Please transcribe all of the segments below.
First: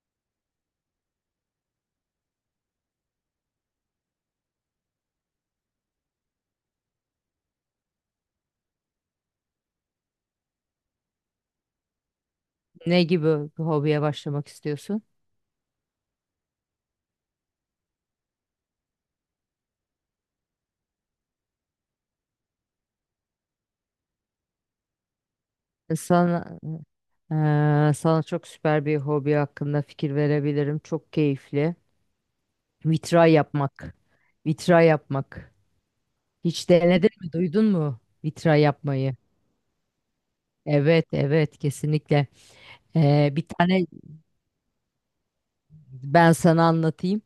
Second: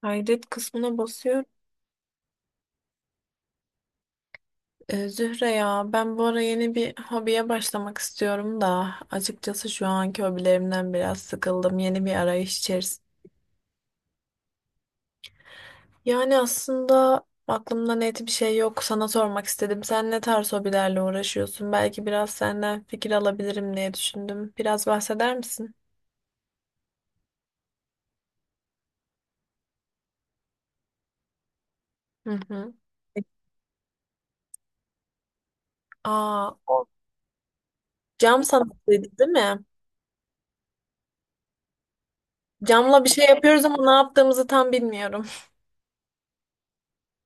Kaydet kısmına basıyorum. Zühre ya, ben bu ara yeni bir hobiye başlamak istiyorum da açıkçası şu anki hobilerimden biraz sıkıldım. Yeni bir arayış içerisinde. Ne gibi bir hobiye başlamak istiyorsun? Yani aslında aklımda net bir şey yok. Sana sormak istedim. Sen ne tarz hobilerle uğraşıyorsun? Belki biraz senden fikir alabilirim diye düşündüm. Biraz bahseder misin? E, Sana, Sana çok süper bir hobi hakkında fikir verebilirim. Çok keyifli. Hı hı. Vitray yapmak. Vitray yapmak. Aa, Hiç o denedin mi? Duydun mu? cam Vitray sanatıydı yapmayı. değil mi? Evet, evet, kesinlikle. Camla bir şey Bir yapıyoruz ama tane ne yaptığımızı tam bilmiyorum. ben sana anlatayım.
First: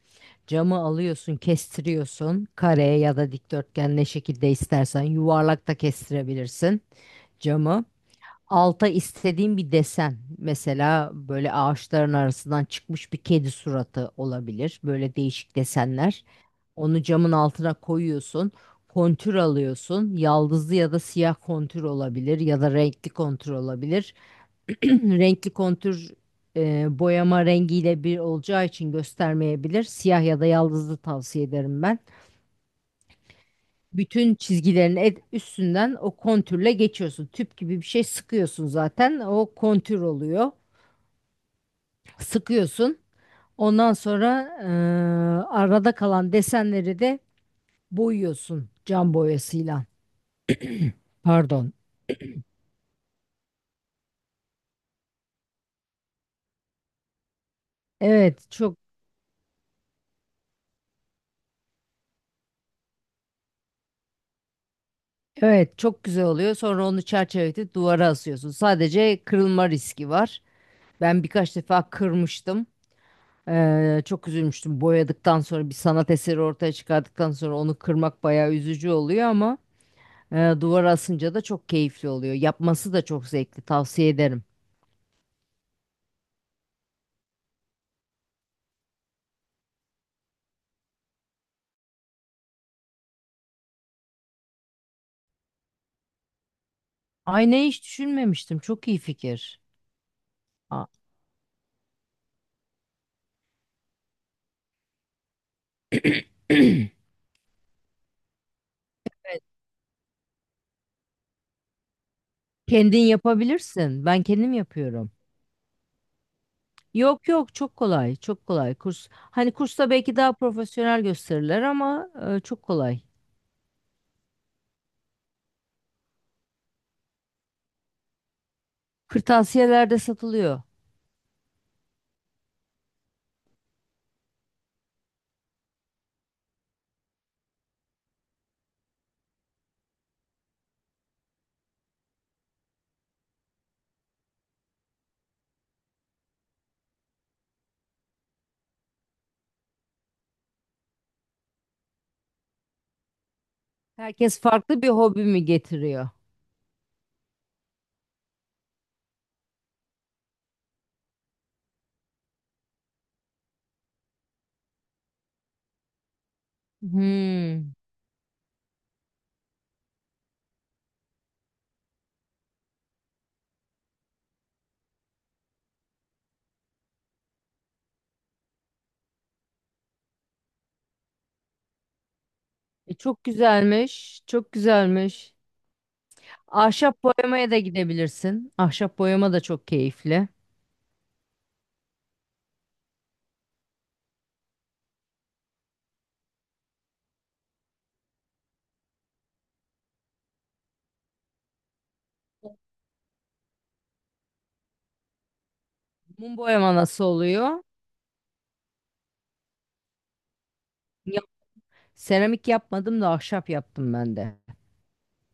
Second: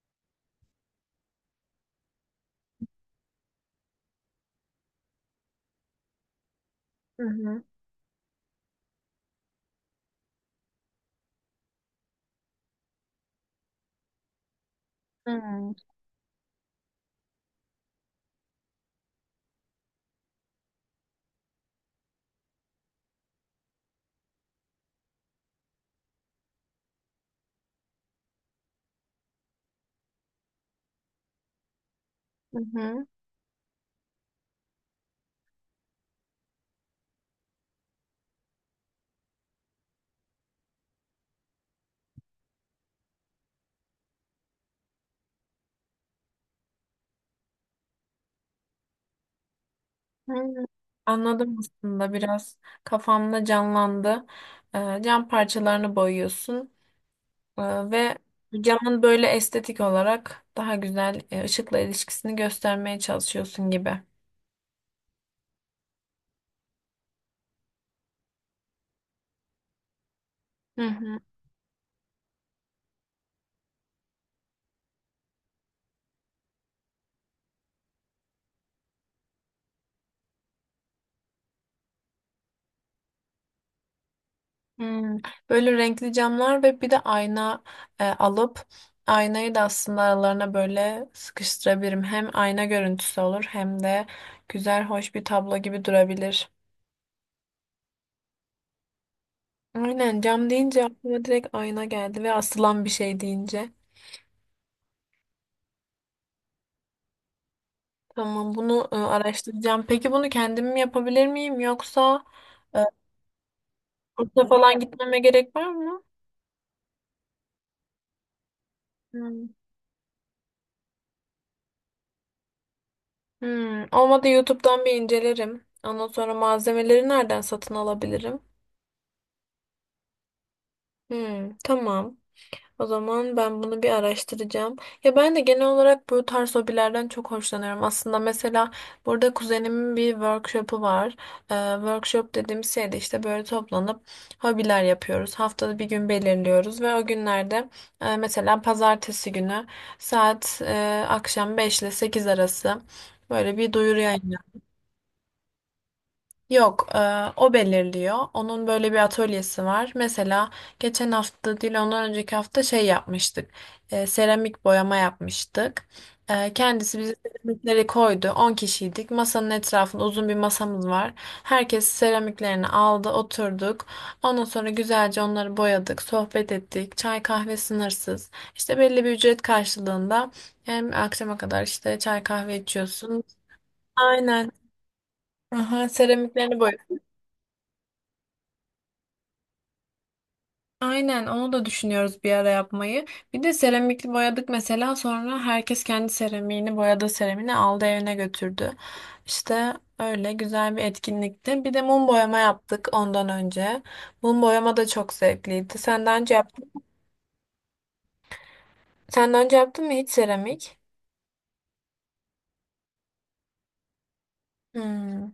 Camı alıyorsun, kestiriyorsun. Kare ya da dikdörtgen ne şekilde istersen. Yuvarlak da kestirebilirsin Hı hı. camı. Alta istediğim bir desen. Mesela böyle ağaçların arasından çıkmış bir kedi suratı olabilir. Böyle değişik Hmm. desenler. Onu camın altına koyuyorsun. Kontür alıyorsun. Yaldızlı ya da siyah kontür olabilir ya da renkli kontür olabilir. Renkli kontür boyama rengiyle bir olacağı için göstermeyebilir. Siyah ya da yaldızlı tavsiye ederim ben. Hı hı. Bütün çizgilerin üstünden o kontürle geçiyorsun. Tüp gibi bir şey sıkıyorsun zaten. O kontür oluyor. Sıkıyorsun. Ondan sonra arada kalan desenleri de boyuyorsun cam boyasıyla. Hmm, Anladım, Pardon. aslında biraz kafamda canlandı. Cam parçalarını boyuyorsun ve Evet çok camın böyle estetik olarak daha güzel ışıkla ilişkisini göstermeye çalışıyorsun gibi. evet, çok güzel oluyor. Sonra onu çerçeveletip duvara asıyorsun. Sadece kırılma riski var. Hı hı. Ben birkaç defa kırmıştım. Çok üzülmüştüm. Boyadıktan sonra bir sanat eseri ortaya çıkardıktan sonra onu kırmak bayağı üzücü oluyor ama duvar asınca da çok keyifli oluyor. Yapması da çok zevkli. Tavsiye ederim. Hmm. Böyle renkli camlar ve bir de ayna alıp aynayı da aslında aralarına böyle sıkıştırabilirim. Hem ayna görüntüsü olur hem de güzel, hoş bir tablo gibi durabilir. Ay ne hiç düşünmemiştim. Çok iyi fikir. Aynen, cam deyince Aa, aklıma direkt ayna geldi ve asılan bir şey deyince. Tamam, bunu araştıracağım. Peki bunu kendim mi yapabilir miyim yoksa e, kendin yapabilirsin. Ben kursa kendim falan yapıyorum. gitmeme gerek var mı? Yok yok çok kolay. Çok kolay. Kurs hani Hmm. kursta belki daha profesyonel gösterirler ama çok kolay. Olmadı, YouTube'dan bir incelerim. Ondan sonra malzemeleri nereden satın alabilirim? Kırtasiyelerde satılıyor. Hmm, tamam. O zaman ben bunu bir araştıracağım. Ya ben de genel olarak bu tarz hobilerden çok hoşlanıyorum. Aslında mesela burada kuzenimin bir workshop'u var. Workshop dediğimiz şey de işte böyle toplanıp hobiler yapıyoruz. Haftada bir gün belirliyoruz ve o günlerde mesela pazartesi günü saat akşam 5 ile 8 arası böyle bir duyuru. Herkes farklı bir hobi mi getiriyor? Yok, o belirliyor. Onun böyle bir atölyesi var. Mesela geçen hafta değil, ondan önceki hafta şey yapmıştık. Seramik boyama yapmıştık. Kendisi bize Hmm. seramikleri koydu. 10 kişiydik. Masanın etrafında uzun bir masamız var. Herkes seramiklerini aldı, oturduk. Ondan sonra güzelce onları boyadık, sohbet ettik. Çay kahve sınırsız. İşte belli bir ücret karşılığında hem akşama kadar işte çay kahve içiyorsun. Çok güzelmiş. Aynen. Çok güzelmiş. Aha, seramiklerini boy. Ahşap boyamaya da gidebilirsin. Ahşap boyama da çok keyifli. Aynen, onu da düşünüyoruz bir ara yapmayı. Bir de seramikli boyadık mesela, sonra herkes kendi seramiğini, boyadığı seramiğini aldı evine götürdü. İşte öyle güzel bir etkinlikti. Bir de mum boyama yaptık ondan önce. Mum boyama da çok zevkliydi. Mum boyama nasıl oluyor? Senden önce yaptın mı hiç seramik? Ya- Seramik yapmadım da ahşap yaptım ben de. Hmm.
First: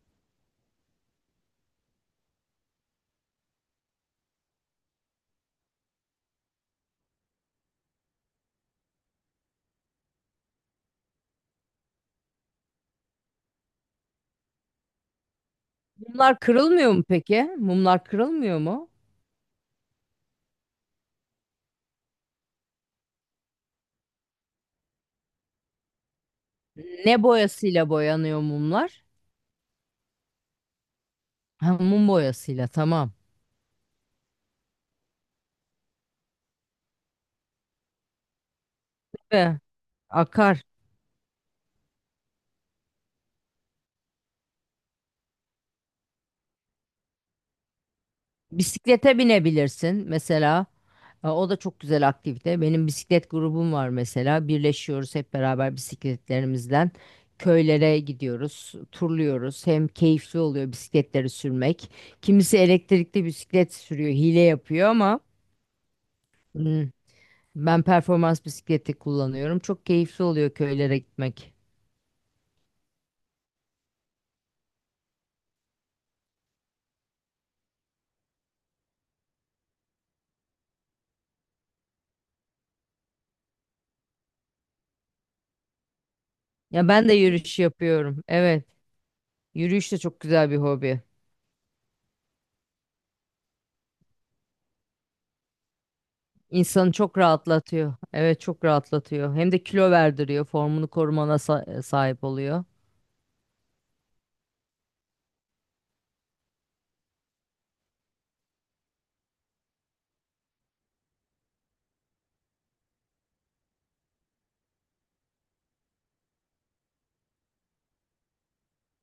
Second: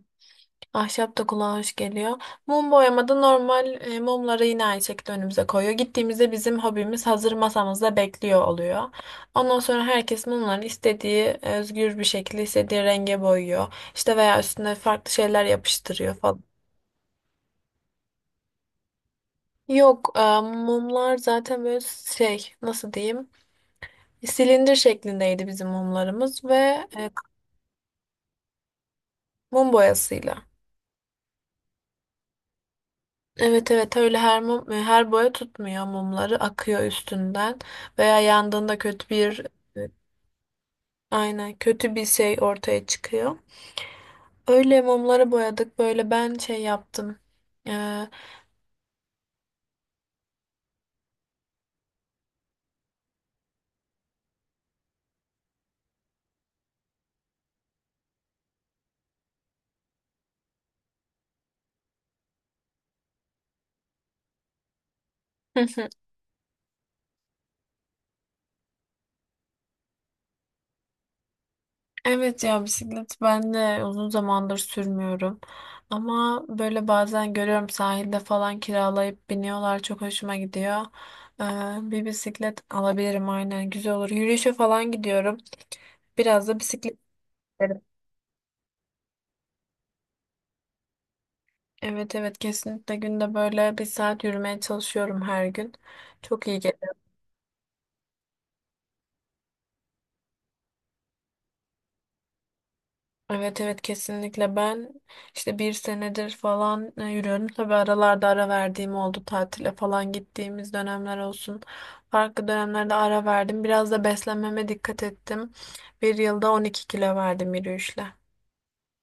Ahşap da kulağa hoş geliyor. Mum boyamada normal mumları yine aynı şekilde önümüze koyuyor. Gittiğimizde bizim hobimiz hazır masamızda bekliyor oluyor. Ondan sonra herkes mumlarını istediği, özgür bir şekilde istediği renge boyuyor. İşte veya üstüne farklı şeyler yapıştırıyor Mumlar falan. kırılmıyor mu peki? Mumlar kırılmıyor mu? Yok, mumlar zaten böyle şey, nasıl diyeyim, silindir şeklindeydi bizim mumlarımız ve e, Ne boyasıyla boyanıyor mumlar? mum boyasıyla. Ha, mum boyasıyla tamam. Evet, evet, öyle her mum, her boya tutmuyor, mumları akıyor üstünden veya yandığında kötü bir Ve e, akar. aynen kötü bir şey ortaya çıkıyor. Öyle mumları boyadık, böyle ben şey yaptım. Ee, Bisiklete binebilirsin mesela. O da çok güzel aktivite. Benim bisiklet grubum var mesela. Birleşiyoruz hep beraber bisikletlerimizden. Köylere gidiyoruz, turluyoruz. Hem keyifli oluyor bisikletleri sürmek. Kimisi elektrikli bisiklet sürüyor, hile yapıyor ama Hı hı. hmm, ben performans bisikleti kullanıyorum. Çok keyifli oluyor köylere gitmek. Evet ya, bisiklet ben de uzun zamandır sürmüyorum. Ama böyle bazen görüyorum, sahilde falan kiralayıp biniyorlar, çok hoşuma gidiyor. Ee, Bir bisiklet alabilirim, aynen güzel olur. Yürüyüşe falan gidiyorum. Biraz da Ya bisiklet. ben de yürüyüş yapıyorum. Evet, yürüyüş de çok güzel bir hobi. Evet, evet, kesinlikle günde böyle bir saat yürümeye çalışıyorum her gün. Çok iyi İnsanı geliyor. çok rahatlatıyor. Evet çok rahatlatıyor. Hem de kilo verdiriyor. Formunu korumana sahip oluyor. Evet, evet, kesinlikle ben işte bir senedir falan yürüyorum. Tabii aralarda ara verdiğim oldu, tatile falan gittiğimiz dönemler olsun. Farklı dönemlerde ara verdim. Biraz da beslenmeme dikkat ettim. Bir yılda 12 kilo verdim yürüyüşle.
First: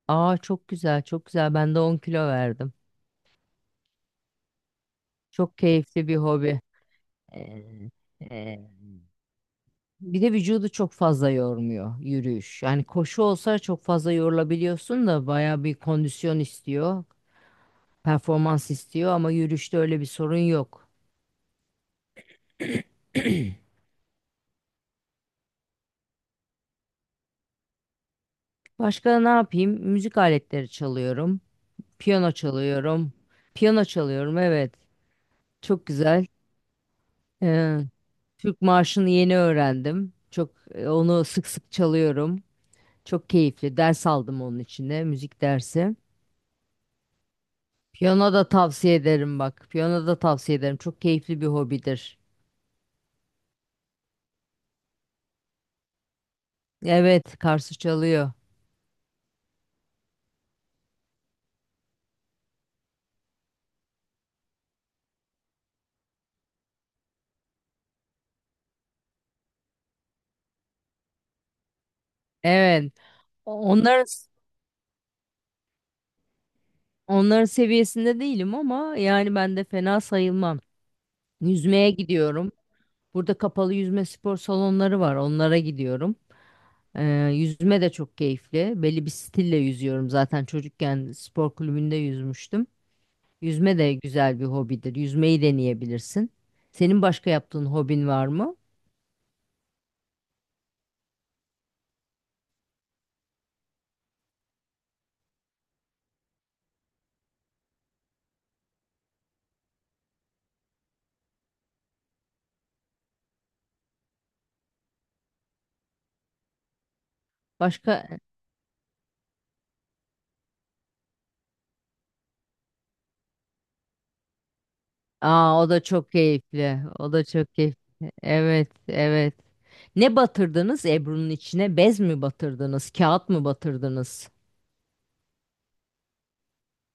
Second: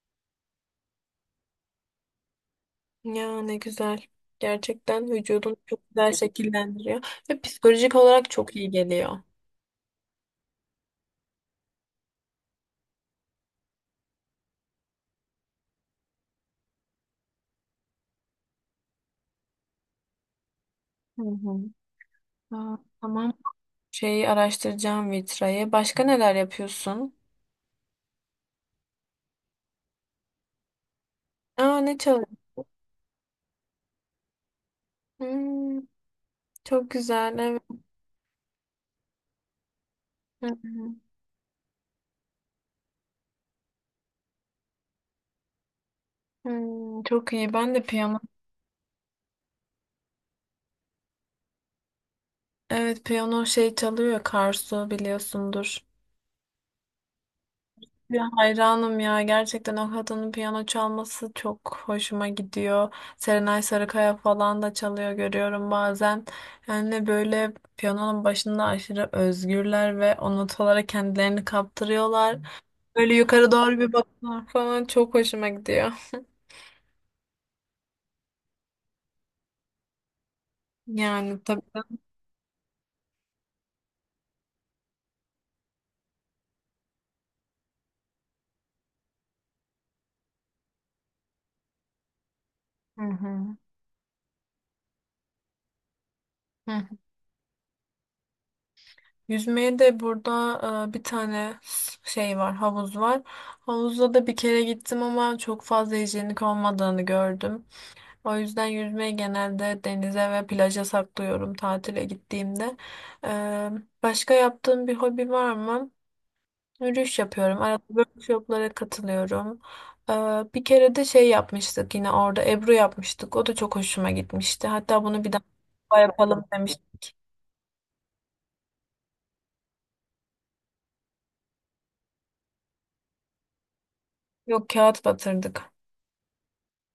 Aa çok güzel çok güzel. Ben de 10 kilo verdim. Ya ne güzel. Gerçekten vücudunu Çok çok keyifli güzel bir hobi. şekillendiriyor ve Ee, psikolojik olarak çok e, iyi geliyor. Bir de vücudu çok fazla yormuyor yürüyüş. Yani koşu olsa çok fazla yorulabiliyorsun da baya bir kondisyon istiyor. Performans istiyor ama yürüyüşte öyle bir sorun yok. Hı hı. Aa, tamam. Şeyi araştıracağım, vitrayı. Başka neler yapıyorsun? Başka ne yapayım? Müzik aletleri çalıyorum. Aa, ne Piyano çalıyorsun? çalıyorum. Piyano çalıyorum evet. Hmm, Çok güzel. çok güzel. Evet. Ee, Türk marşını yeni öğrendim. Hı Çok hı. onu sık sık çalıyorum. Çok keyifli. Ders aldım onun içinde müzik dersi. Çok iyi. Ben de piyano. Piyano da tavsiye ederim bak. Piyano da tavsiye ederim. Çok keyifli bir hobidir. Evet, piyano şey çalıyor, Karsu biliyorsundur. Evet, Karsu Ya çalıyor. hayranım ya, gerçekten o kadının piyano çalması çok hoşuma gidiyor. Serenay Sarıkaya falan da çalıyor, görüyorum bazen. Yani böyle piyanonun başında aşırı özgürler ve o notalara kendilerini kaptırıyorlar. Evet. Böyle yukarı doğru bir Onların bakıyorlar falan, çok hoşuma gidiyor. onların seviyesinde değilim ama yani ben de fena sayılmam. Yani tabii. Yüzmeye gidiyorum. Burada kapalı yüzme spor salonları var. Onlara gidiyorum. Yüzme de çok keyifli. Belli bir stille yüzüyorum zaten. Çocukken spor kulübünde yüzmüştüm. Hı hı. Yüzme de güzel bir hobidir. Yüzmeyi deneyebilirsin. Hı. Senin başka yaptığın hobin var mı? Yüzmeye de burada bir tane şey var, havuz var. Havuzda da bir kere gittim ama çok fazla hijyenik olmadığını gördüm. O yüzden yüzmeyi genelde denize ve plaja saklıyorum tatile gittiğimde. E, Başka yaptığım bir hobi var mı? Yürüyüş yapıyorum. Arada Başka? workshoplara katılıyorum. E, Bir kere de şey yapmıştık yine orada, Ebru yapmıştık. O da çok hoşuma gitmişti. Hatta bunu bir Aa, o da daha çok yapalım keyifli. O demiştik. da çok keyifli. Evet, evet. Ne batırdınız Ebru'nun içine? Bez mi batırdınız? Kağıt mı batırdınız? Yok, kağıt batırdık.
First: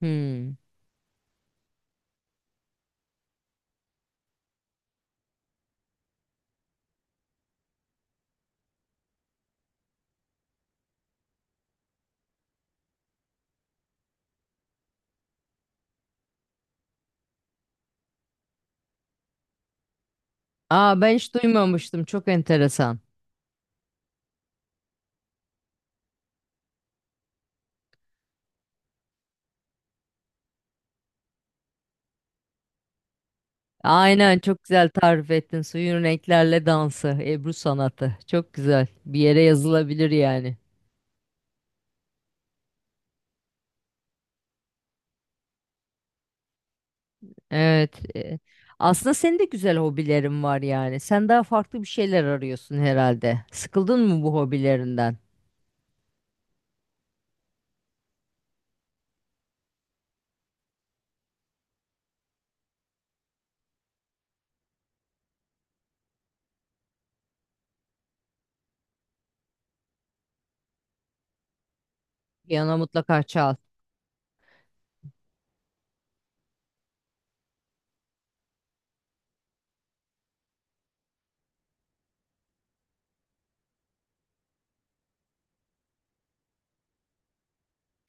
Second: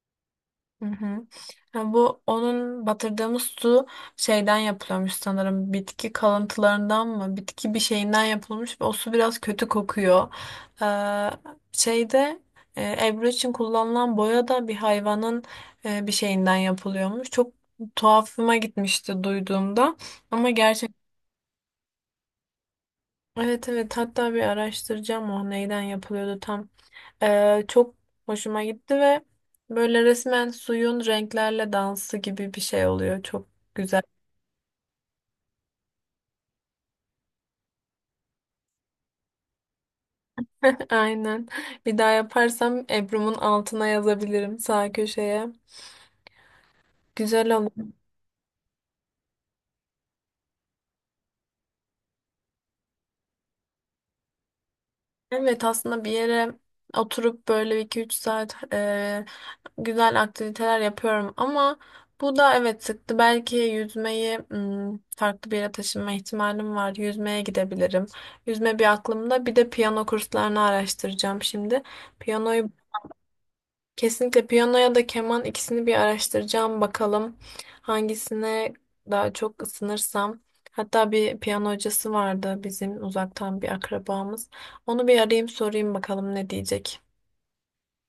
Hmm. Hı hı. Ha, bu onun, batırdığımız su şeyden yapılıyormuş sanırım. Bitki kalıntılarından mı? Bitki bir şeyinden yapılmış ve o su biraz kötü kokuyor. Ee, Şeyde, Ebru için kullanılan boya da bir hayvanın bir şeyinden yapılıyormuş. Çok tuhafıma gitmişti duyduğumda. Ama gerçek, Aa, ben hiç duymamıştım. Çok enteresan. evet, evet, hatta bir araştıracağım o neyden yapılıyordu tam. Çok hoşuma gitti ve böyle resmen suyun renklerle dansı gibi bir şey oluyor. Çok güzel. Aynen çok güzel tarif ettin. Suyun renklerle dansı, Ebru sanatı. Çok güzel. Bir yere yazılabilir yani. Aynen. Bir daha yaparsam Ebru'mun altına yazabilirim sağ köşeye. Güzel olmuş. Evet. Aslında senin de güzel hobilerin var yani. Sen daha farklı bir şeyler arıyorsun herhalde. Sıkıldın mı bu hobilerinden? Evet, aslında bir yere oturup böyle 2-3 saat güzel aktiviteler yapıyorum ama bu da evet sıktı. Belki yüzmeyi, farklı bir yere taşınma ihtimalim var. Yüzmeye gidebilirim. Yüzme bir aklımda. Bir de piyano kurslarını araştıracağım şimdi. Piyanoyu. Piyano mutlaka çal. Kesinlikle piyano ya da keman, ikisini bir araştıracağım bakalım hangisine daha çok ısınırsam. Hatta bir piyano hocası vardı, bizim uzaktan bir akrabamız. Onu bir arayayım, sorayım bakalım ne diyecek.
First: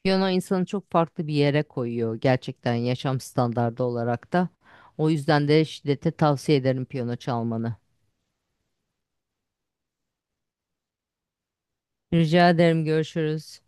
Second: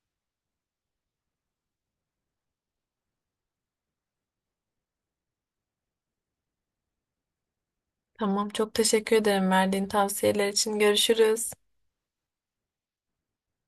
Piyano insanı çok farklı bir yere koyuyor gerçekten yaşam standardı olarak da. O yüzden de şiddete tavsiye ederim piyano çalmanı. Tamam, çok teşekkür ederim verdiğin tavsiyeler için. Görüşürüz. Rica ederim. Görüşürüz.